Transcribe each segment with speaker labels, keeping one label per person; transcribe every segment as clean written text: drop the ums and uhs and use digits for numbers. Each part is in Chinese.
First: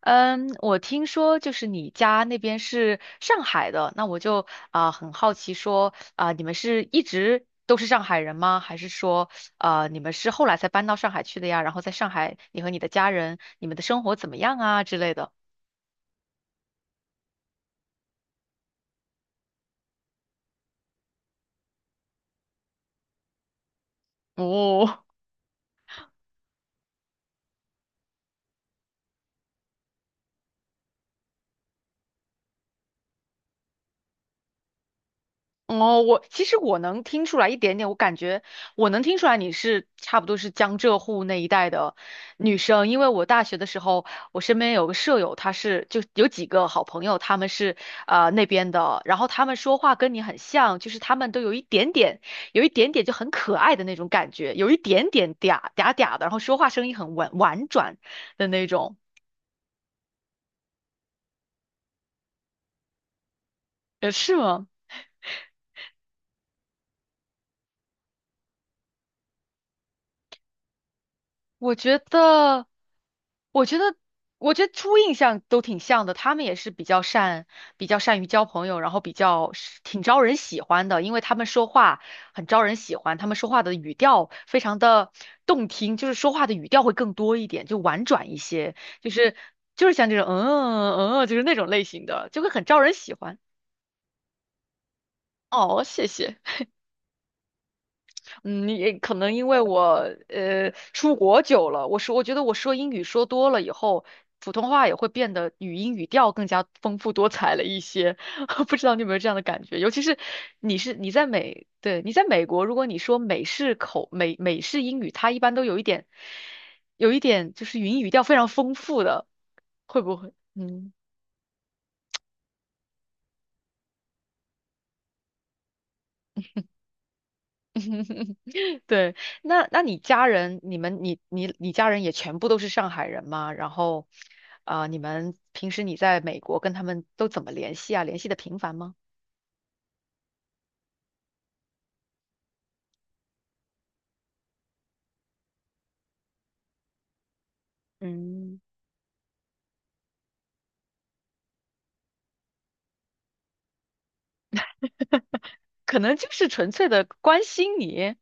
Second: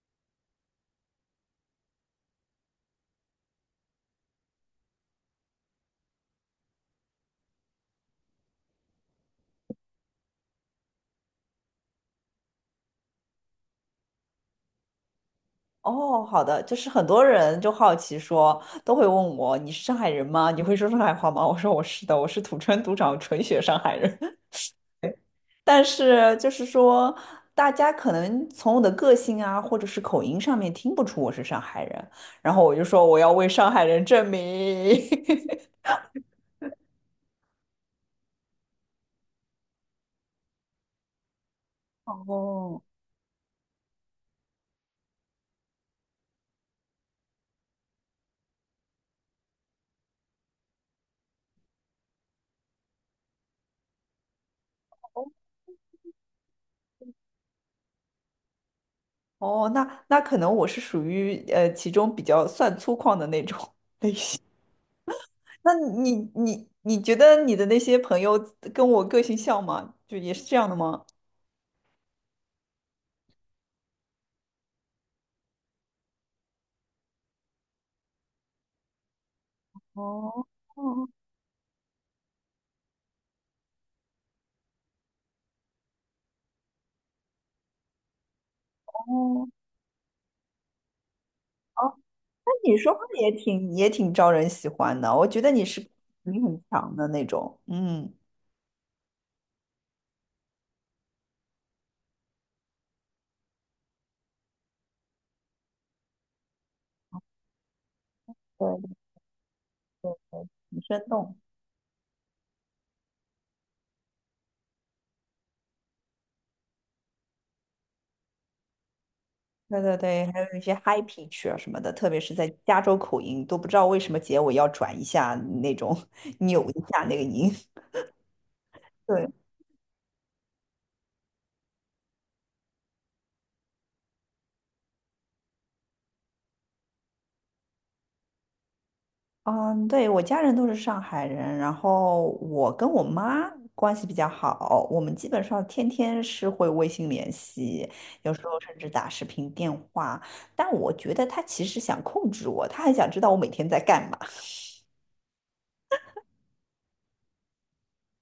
Speaker 1: 嗯，我听说就是你家那边是上海的，那我就啊、很好奇说啊、你们是一直都是上海人吗？还是说啊你们是后来才搬到上海去的呀？然后在上海，你和你的家人，你们的生活怎么样啊之类的？
Speaker 2: 哦，好的，就是很多人就好奇说，都会问我你是上海人吗？你会说上海话吗？我说我是的，我是土生土长纯血上海人。
Speaker 1: 哦，
Speaker 2: 但是就是说，大家可能从我的个性啊，或者是口音上面听不出我是上海人，然后我就说我要为上海人证明。
Speaker 1: 哦，我其实我能听出来一点点，我感觉我能听出来你是差不多是江浙沪那一带的 女
Speaker 2: 哦
Speaker 1: 生，因为我大学的时候，我身边有个舍友，她是就有几个好朋友，他们是那边的，然后他们说话跟你很像，就是他们都有一点点，有一点点就很可爱的那种感觉，有一点点嗲嗲嗲的，然后说话声音很婉婉转的那种，
Speaker 2: 哦，那那可能我是属于其中比较算粗犷的那种。
Speaker 1: 是吗？
Speaker 2: 那你觉得你的那些朋友跟我个性像吗？就也是这样的吗？
Speaker 1: 我觉得，我觉得，我觉得初印象都挺像的。他们也是比较善，比较善于交朋友，然后比较是挺招人
Speaker 2: 哦
Speaker 1: 喜欢的，
Speaker 2: 哦
Speaker 1: 因为他们说话很招人喜欢，他们说话的语调非常的动听，就是说话的语调会更多一点，就婉转一些，就是
Speaker 2: 哦，
Speaker 1: 就是像这种嗯嗯，嗯嗯就是那种类
Speaker 2: 哦，
Speaker 1: 型的，就会
Speaker 2: 那
Speaker 1: 很
Speaker 2: 你
Speaker 1: 招人
Speaker 2: 说话
Speaker 1: 喜
Speaker 2: 也
Speaker 1: 欢。
Speaker 2: 挺也挺招人喜欢的，我觉得你是
Speaker 1: 哦，谢谢。
Speaker 2: 你很强的那种，嗯，
Speaker 1: 嗯，也可能因为我出国久了，我说我觉得我说英语说多了以后，普通话也会变得语音语调更加丰富多彩了一些。不知道
Speaker 2: 对
Speaker 1: 你有没有这样的感觉？尤其
Speaker 2: 对
Speaker 1: 是
Speaker 2: 对对，
Speaker 1: 你
Speaker 2: 很
Speaker 1: 是
Speaker 2: 生
Speaker 1: 你在
Speaker 2: 动，
Speaker 1: 美，对，你在美国，如果你说美式口美美式英语，它一般都有一点有一点就是语音语调非常丰富的，
Speaker 2: 对对
Speaker 1: 会不
Speaker 2: 对，
Speaker 1: 会？
Speaker 2: 还有一些
Speaker 1: 嗯。
Speaker 2: h i g p i c h 啊什么的，特别是在加州口音，都不知道为什么结尾要转一下那种，扭一下那个音，
Speaker 1: 对，
Speaker 2: 对，
Speaker 1: 那那你家人，你们你你你家人也全部都是上海人吗？然后，啊、你们平时你在美国跟他们都怎么联系啊？联系的频繁吗？
Speaker 2: 嗯，对，我家人都是上海人，然后我跟我妈关系比较好，我们基本上天天是会微信联系，有时候
Speaker 1: 嗯，
Speaker 2: 甚至打视频电话。但我觉得他其实想控制我，他还想知道我每天在干嘛。
Speaker 1: 可能就是纯粹的关心你。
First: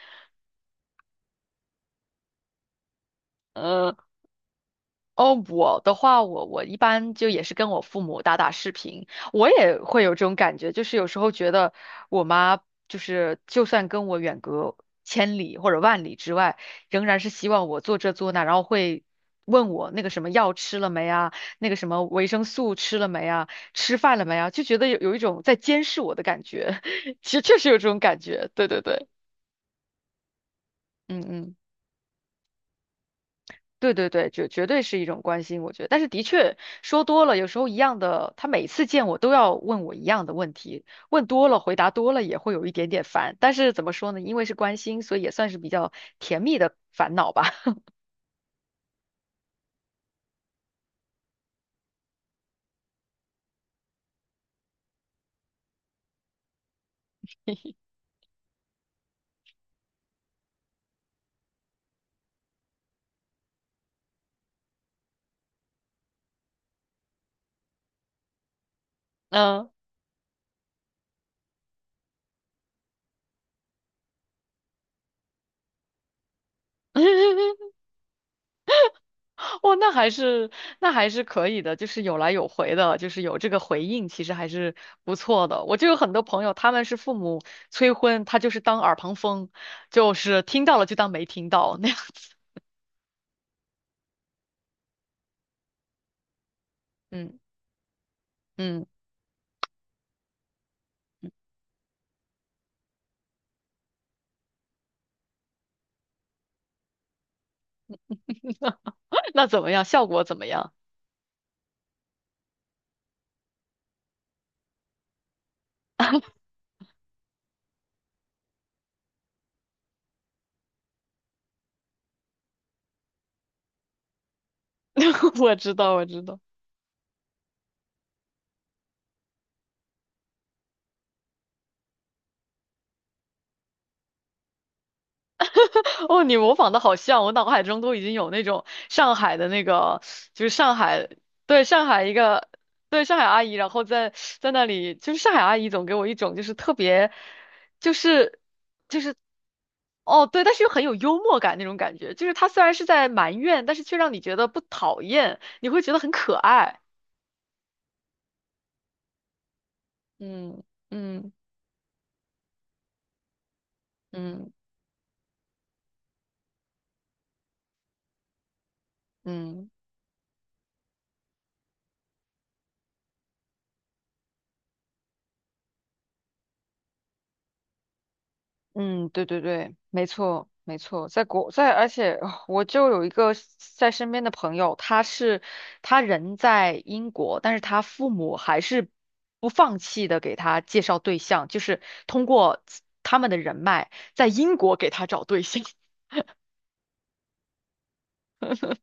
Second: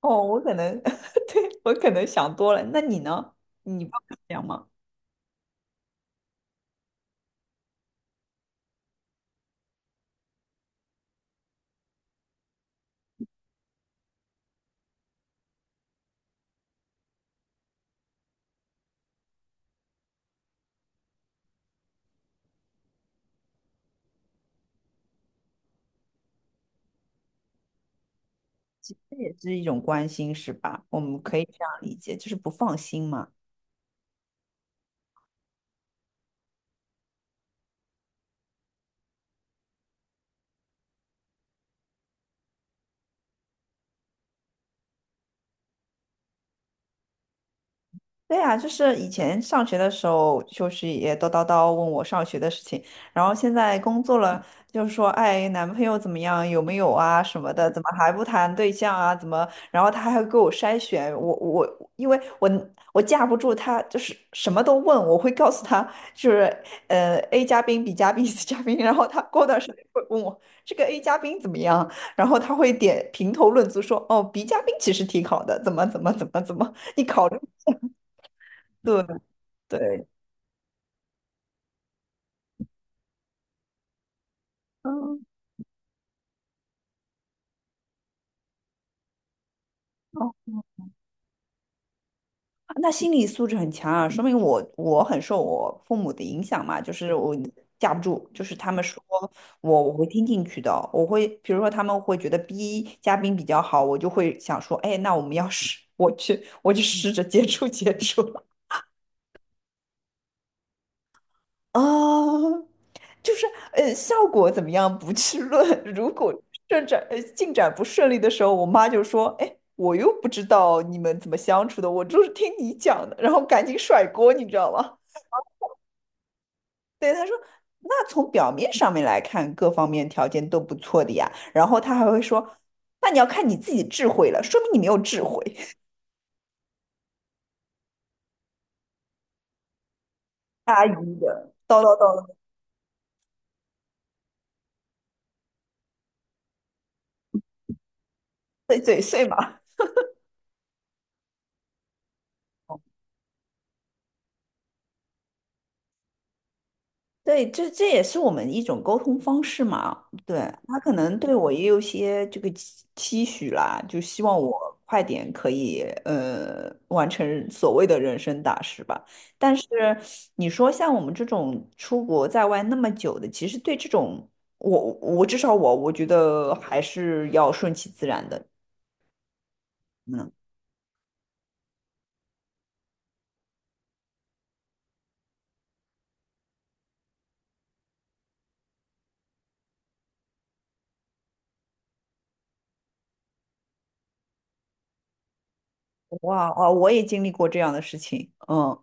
Speaker 2: 哦，我可能，对，我可能想多了。那你呢？你不会这样吗？
Speaker 1: 哦，我的话，我我一般就也是跟我父母打打视频，我也会有这种感觉，就是有时候觉得我妈就是就算跟我远隔千里或者万里之外，仍然是希望我做这做那，然后会问我那个什么药吃了没啊，那个什么维生素吃了没啊，吃饭了没啊，就觉得有有一种在监视我的感觉，其实确实有这种感觉，对对
Speaker 2: 这
Speaker 1: 对，
Speaker 2: 也是一种关心，是吧？我们
Speaker 1: 嗯
Speaker 2: 可以
Speaker 1: 嗯。
Speaker 2: 这样理解，就是不放心嘛。
Speaker 1: 对对对，绝绝对是一种关心，我觉得。但是的确说多了，有时候一样的，他每次见我都要问我一样的问题，问多了，回答多了也会有一点点烦。但是怎么说呢？因为是关心，所以也算是比较甜蜜的烦恼吧。
Speaker 2: 对呀，就是以前上学的时候，就是也叨叨叨问我上学的事情，然后现在工作了，就是说，哎，男朋友怎么样，有没有啊什么的，怎么还不谈对象啊？怎么？然后他还会给我筛选，我因为我架不住他，就是什么都问，我会告诉他，就是A 加宾、B 加宾、C 嘉宾，然后他过段时
Speaker 1: 嗯。
Speaker 2: 间会问我这个 A 加宾怎么样，然后他会点评头论足说，哦，B 加宾其实挺好的，怎么怎么怎么怎么，你考虑。对，
Speaker 1: 哦，那
Speaker 2: 对，
Speaker 1: 还是那还是可以的，就是有来有回的，就是有这个回应，其实还是不
Speaker 2: 嗯，
Speaker 1: 错的。我就有很多朋友，他们是父母催婚，他就是当耳旁风，就
Speaker 2: 哦，
Speaker 1: 是听到了就当没听到那样子。
Speaker 2: 那心理素质很强啊，说明我很受我父母的影响嘛，就是我
Speaker 1: 嗯
Speaker 2: 架不住，就是他们
Speaker 1: 嗯。
Speaker 2: 说我会听进去的，我会比如说他们会觉得 B 嘉宾比较好，我就会想说，哎，那我们要是我去我就试着接触接触
Speaker 1: 那怎么样？效果怎么样？
Speaker 2: 啊，就是呃，效果怎么样不去论。如果进展不顺利的时候，我妈就说：“哎，我又不知道你们怎么相处的，我就是听你讲的。”然后赶紧甩锅，你知道吗？
Speaker 1: 我知道，我知道。
Speaker 2: 对，她说。那从表面上面来看，各方面条件都不错的呀。然后她还会说：“那你要看你自己智慧了，说明你没有智慧。”
Speaker 1: 哦，你模仿的好像，我脑海中都已经有那种上海的那个，就是上
Speaker 2: 阿姨
Speaker 1: 海，
Speaker 2: 的
Speaker 1: 对，
Speaker 2: 叨
Speaker 1: 上
Speaker 2: 叨
Speaker 1: 海一
Speaker 2: 叨，
Speaker 1: 个，对，上海阿姨，然后在在那里，就是上海阿姨总给我一种就是特别，就是
Speaker 2: 碎
Speaker 1: 就
Speaker 2: 嘴
Speaker 1: 是，
Speaker 2: 碎嘛。
Speaker 1: 哦，对，但是又很有幽默感那种感觉，就是她虽然是在埋怨，但是却让你觉得不讨厌，你会觉得很可爱。
Speaker 2: 对，这这也是我们一种沟通方式嘛。对，
Speaker 1: 嗯
Speaker 2: 他可能
Speaker 1: 嗯
Speaker 2: 对我也有些这个期许啦，就希望
Speaker 1: 嗯
Speaker 2: 我快点可以完成所谓的人生大事吧。但是
Speaker 1: 嗯。
Speaker 2: 你说像我们这种出国在外那么久的，其实对这种我至少我觉得还是要顺其自然的。
Speaker 1: 嗯，对对对，没
Speaker 2: 嗯，
Speaker 1: 错没错，在国在，而且啊我就有一个在身边的朋友，他是他人在英国，但是他父母还是不放弃的给他介绍对象，就是通过自他们的人脉在英国给他找对象，
Speaker 2: 哇哦，我也经历过这样的事情。嗯。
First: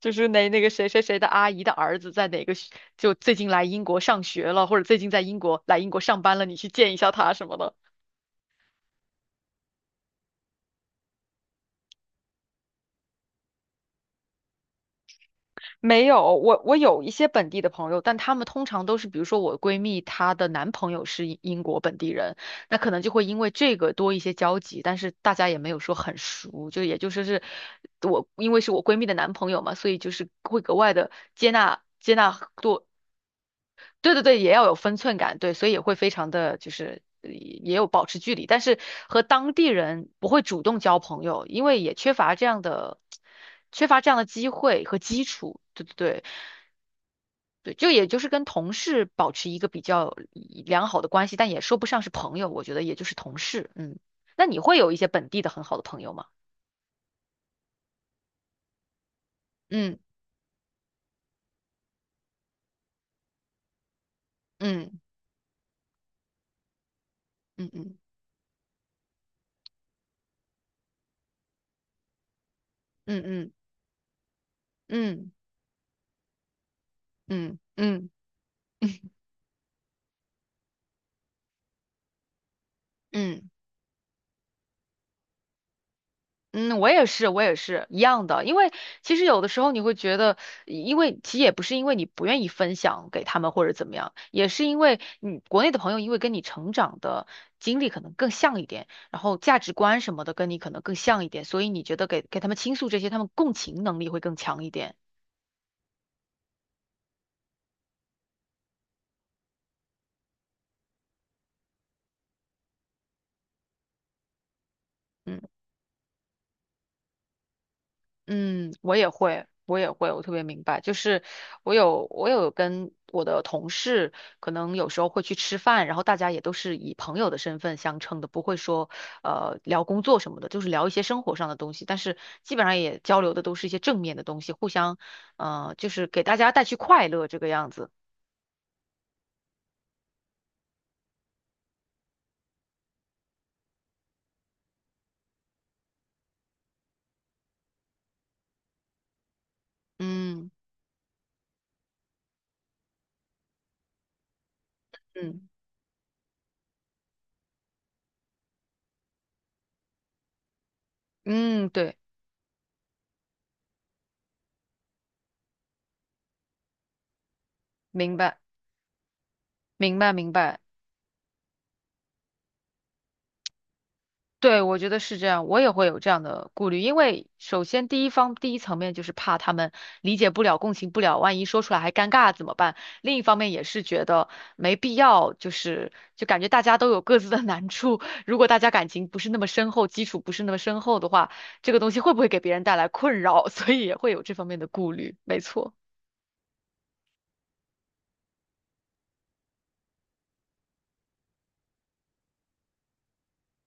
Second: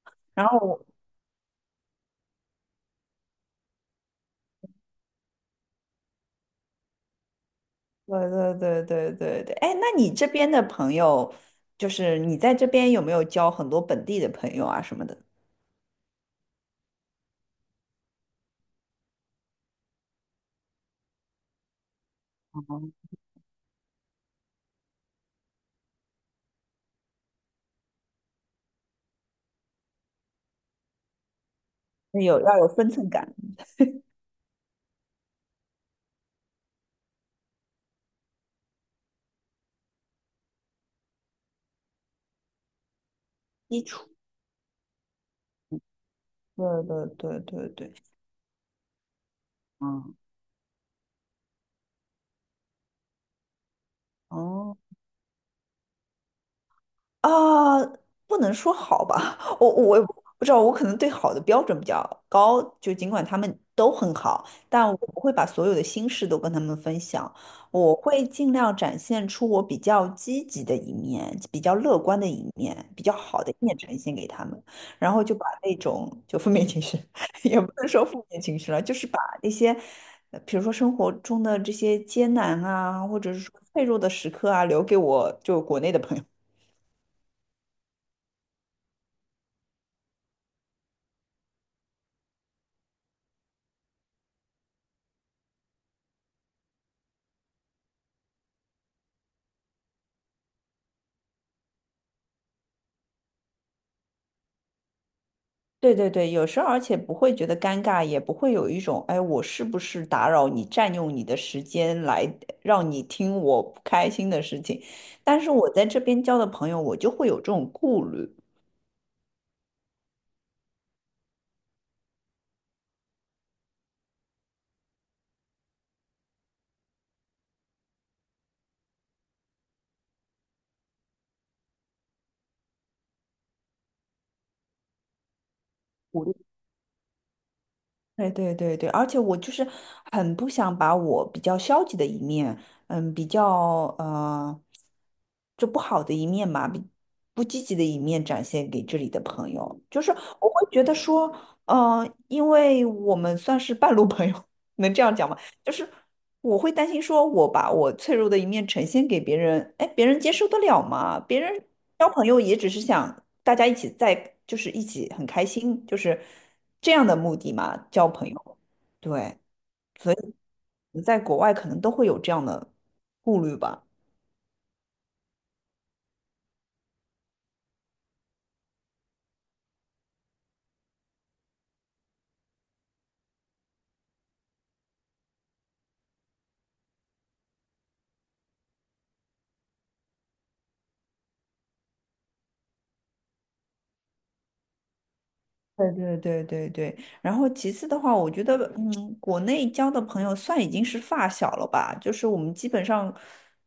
Speaker 1: 就是
Speaker 2: 然
Speaker 1: 那那个
Speaker 2: 后
Speaker 1: 谁谁谁的阿姨的儿子在哪个学就最近来英国上学了，或者最近在英国来英国上班了，你去见一下他什么的。
Speaker 2: 对对对对对对，哎，那你这边的朋友，就是你在这边有没有交很多本地的朋友啊什么的？
Speaker 1: 没有，我我有一些本地的朋友，但他们通常都是，比如说我闺蜜，她的男朋友是英英国本地人，那可能
Speaker 2: 哦，
Speaker 1: 就会因为这个多一些交集，但是大家也没有说很熟，就也就说是我因为是我闺蜜的男朋友嘛，所以就是会格外的接纳接
Speaker 2: 那有
Speaker 1: 纳
Speaker 2: 要有
Speaker 1: 多，
Speaker 2: 分寸感
Speaker 1: 对对对，也要有分寸感，对，所以也会非常的就是也有保持距离，但是和当地人不会主动交朋友，因为也缺乏这样的
Speaker 2: 基
Speaker 1: 缺乏这
Speaker 2: 础。
Speaker 1: 样的机会和基础，对对对。
Speaker 2: 对对对对
Speaker 1: 对，就
Speaker 2: 对，
Speaker 1: 也就是跟同事保持一个比较
Speaker 2: 嗯。
Speaker 1: 良好的关系，但也说不上是朋友，我觉得也就是同事。嗯，那你
Speaker 2: 哦。
Speaker 1: 会有一些本地的很好的朋友吗？
Speaker 2: 啊，不能说好吧，我
Speaker 1: 嗯
Speaker 2: 我也不知道，我可能对好的标准比较高，就尽管他们都很好，但我
Speaker 1: 嗯
Speaker 2: 不会把所有的心事都跟他们分享，
Speaker 1: 嗯
Speaker 2: 我
Speaker 1: 嗯
Speaker 2: 会尽量展现出我比较积极的一面，比较乐观的一面，比较
Speaker 1: 嗯
Speaker 2: 好的
Speaker 1: 嗯
Speaker 2: 一面呈现给他们，然后
Speaker 1: 嗯
Speaker 2: 就把那种就负面情绪，
Speaker 1: 嗯
Speaker 2: 也不能说
Speaker 1: 嗯
Speaker 2: 负面情绪了，就是把那些。比如说生活中的这些艰难啊，或者是
Speaker 1: 嗯。
Speaker 2: 说脆弱的时刻啊，留给我就国内的朋友。
Speaker 1: 嗯，我也是，我也是一样的。因为其实有的时候你会觉得，因为其实也不是因为你不愿意分享给他们或者怎么样，也是因为你国内的朋友因为跟你成长的经历可能更像一点，然后价值观什么的跟你可能更像一点，所以你觉得给给他们倾诉这些，他们共情能力会更强一点。
Speaker 2: 对对对，有时候而且不会觉得尴尬，也不会有一种，哎，我是不是打扰你，占用你的时间来让你听我不开心的事情。
Speaker 1: 嗯。
Speaker 2: 但是我在这边交的朋友，我就会有这种顾虑。
Speaker 1: 嗯，我也会，我也会，我特别明白。就是我有，我有跟我的同事，可能有时候会去吃饭，然后大家也都是以朋友的身份相称的，不会说聊工作什么的，就是聊一些生活上的东西。但是基本上也交流的都是一些正面的东西，互相就是给大家带去快乐这个样子。
Speaker 2: 对对对对，而且我就是很不想把我比较消极的一面，嗯，比较呃，就不好的一面嘛，比不积极的一面展现给这里的朋友。就是我
Speaker 1: 嗯
Speaker 2: 会觉得说，嗯、因为我们算是半路朋友，能这样讲吗？
Speaker 1: 嗯
Speaker 2: 就是我会担心说，我把我脆弱的一面呈现给别人，哎，别人接受得了吗？别人。
Speaker 1: 嗯，对，
Speaker 2: 交朋友也只是想大家一起在，就是一起很开心，就是这样的目的嘛，交
Speaker 1: 明
Speaker 2: 朋
Speaker 1: 白
Speaker 2: 友。对，
Speaker 1: 明白
Speaker 2: 所
Speaker 1: 明
Speaker 2: 以
Speaker 1: 白。
Speaker 2: 你在国外可能都会有这样的顾虑吧。
Speaker 1: 对，我觉得是这样，我也会有这样的顾虑，因为首先第一方第一层面就是怕他们理解不了、共情不了，万一说出来还尴尬怎么办？另一方面也是觉得没必要，就是就感觉大家都有各自的难处，如果大家感情不是那么深厚，基础不是那么深厚的话，这个东西会不会给别人带来困扰？所以也会有这方面的顾虑，没错，
Speaker 2: 对对对对对，然后其次的话，我觉得，嗯，国内交的朋友算已经是发小了吧，就是我们基本上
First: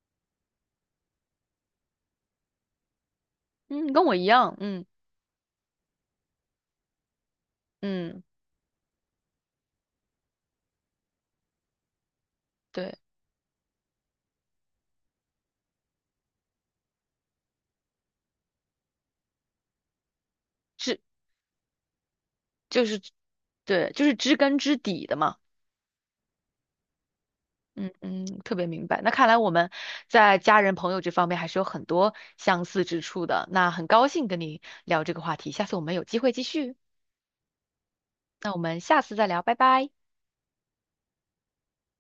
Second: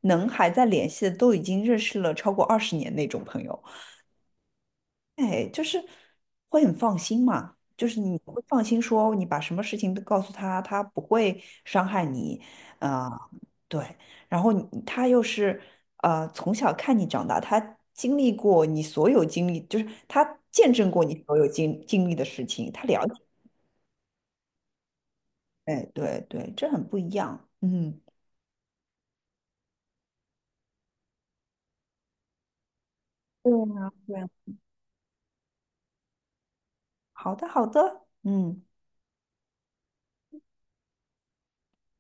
Speaker 2: 能还在联系的，都已经认识了超过20年那种朋友。
Speaker 1: 嗯，跟我一样，嗯
Speaker 2: 哎，就是会很放心嘛，就是你
Speaker 1: 嗯，
Speaker 2: 会放心说你把什么事情都告诉他，他不会伤害你，
Speaker 1: 对，
Speaker 2: 啊、对。然后你他又是从小看你长大，他经历过你所有经历，就是他见证
Speaker 1: 是
Speaker 2: 过你所有经历的事情，他
Speaker 1: 就是
Speaker 2: 了解。
Speaker 1: 对，就是知根知底的嘛。
Speaker 2: 哎，对对，这很不一样。
Speaker 1: 嗯
Speaker 2: 嗯，
Speaker 1: 嗯，特别明白。那看来我们在家人朋友这方面还是有很多相似之处的。
Speaker 2: 对
Speaker 1: 那很
Speaker 2: 啊，
Speaker 1: 高
Speaker 2: 对
Speaker 1: 兴
Speaker 2: 啊，
Speaker 1: 跟你聊这个话题，下次我们有机会继续。
Speaker 2: 好的好的，
Speaker 1: 那我
Speaker 2: 嗯。
Speaker 1: 们下次再聊，拜拜。